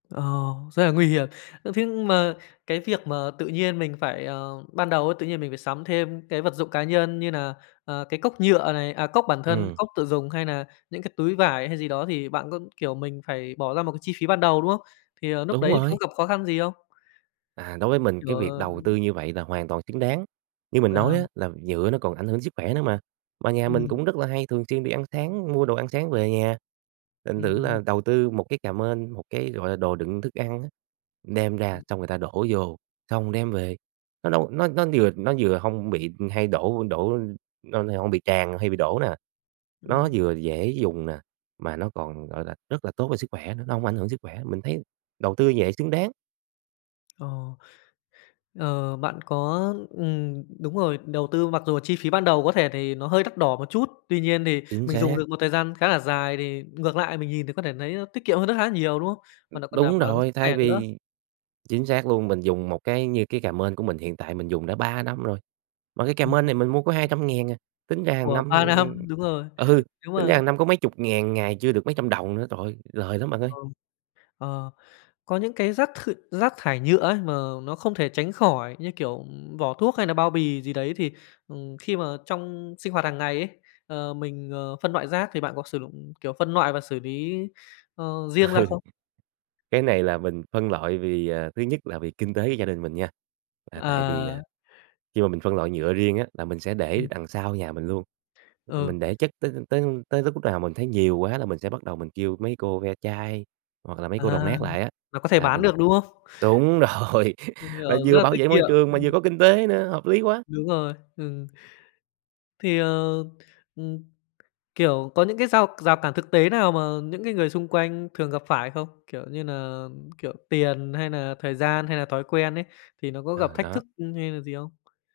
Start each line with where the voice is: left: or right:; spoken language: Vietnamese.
left: Ờ, rất là nguy hiểm. Ơ, thế mà cái việc mà tự nhiên mình phải, ờ ban đầu ấy tự nhiên mình phải sắm thêm cái vật dụng cá nhân như nà, à, cái cốc nhựa này, à, cốc bản thân,
right: Ừm.
left: cốc tự dùng hay nà những cái túi vải hay gì đó, thì bạn có, kiểu, mình phải bỏ ra một cái chi phí ban đầu, đúng hông? Thì, ờ, núc
right: Đúng
left: đấy có
right: rồi.
left: gặp khó khăn gì không?
right: À, đối với mình cái
left: Trời
right: việc
left: ơi
right: đầu tư
left: [unintelligible]
right: như vậy là hoàn toàn xứng đáng. Như mình
left: Ờ.
right: nói á là nhựa nó còn ảnh hưởng sức khỏe nữa mà, mà nhà mình
left: Ừm.
right: cũng rất là hay thường xuyên đi ăn sáng, mua đồ ăn sáng về nhà, thành
left: Ừm,
right: thử là
left: ừm.
right: đầu tư một cái cà mên, một cái, gọi là, đồ đựng thức ăn á, đem ra
left: Ừm.
right: xong người ta đổ vô, xong đem về, nó đâu nó nó vừa nó vừa hông bị hay đổ đổ, ưm, lo nà hông bị tràn hay bị đổ nè. Nó
left: Ừm.
right: vừa dễ dùng nè, mà nó còn, gọi là, rất là tốt cho sức khỏe nữa, nó hông ảnh hưởng sức khỏe, mình thấy đầu tư vậy xứng đáng.
left: Ờ. Ờ, bạn có ừm, đúng rồi, đầu tư mặc dù chi phí ban đầu có thể thì nó hơi đắt đỏ một chút, tuy nhiên thì
right: Chính
left: mình dùng
right: xác.
left: được một thời gian khá là dài thì ngược lại mình nhìn thì có thể nấy nó tiết kiệm hơn rất há nhiều, đúng hông?
right: Ừm.
left: Và nại còn đảm
right: Đúng
left: bảo sức
right: rồi, thay
left: khỏe nữa.
right: vì chính xác luôn, mình dùng một cái như cái cà mên của mình hiện tại mình dùng đã 3 năm rồi, mà cái cà
left: Ừm.
right: mên này mình mua có 200.000 à, tính ra hàng
left: Ủa,
right: năm,
left: 3
right: ừm, ừm,
left: năm, đúng rồi.
right: ừ,
left: Nếu
right: tính ra
left: mà
right: hàng năm có mấy chục ngàn ngày, chưa được mấy trăm đồng nữa, trời ơi, lời lắm bạn ơi.
left: Ờ. Ờ. Có những cái rác th rác thải nhựa ấy mà nó không thể tránh khỏi, như kiểu, ừm, vỏ thuốc hay nà bao bì gì đấy thì, ừm, khi mà trong sinh hoạt hàng ngày ấy, ờ, mình, ờ, phân loại rác thì bạn có sử dụng, kiểu, phân loại và xử lý, ờ, riêng ra
right: Ừ.
left: không?
right: Cái này là mình phân loại vì, à, thứ nhất là vì kinh tế của gia đình mình nha, là tại vì, à,
left: À.
right: khi mà mình phân loại nhựa riêng á, là mình sẽ để
left: Ừm.
right: đằng sau nhà mình luôn.
left: Ừ.
right: Mình để chất t t tới tới lúc nào mình thấy nhiều quá là mình sẽ bắt đầu mình kêu mấy cô ve chai, hoặc là mấy cô đồng
left: À.
right: nát lại á,
left: Nó có thể
right: là
left: bán
right: mình
left: được, đúng hông?
right: túng rồi
left: [unintelligible]
right: mà
left: rất
right: vừa
left: là
right: bảo
left: tiết
right: vệ môi
left: kiệm.
right: trường mà vừa
left: Ừm.
right: có kinh tế nữa, hợp lý quá.
left: Đúng rồi, ừm. Thì, ờ, ừm, kiểu, có những cái rao rào cản thực tế nào mà những cái người xung quanh thường gặp phải không? Kiểu như nà, ừm, kiểu, tiền hay nà thời gian hay nà thói quen ấy, thì nó có gặp
right: Ừ,
left: thách
right: đó.
left: thức, ưm, hay là gì không?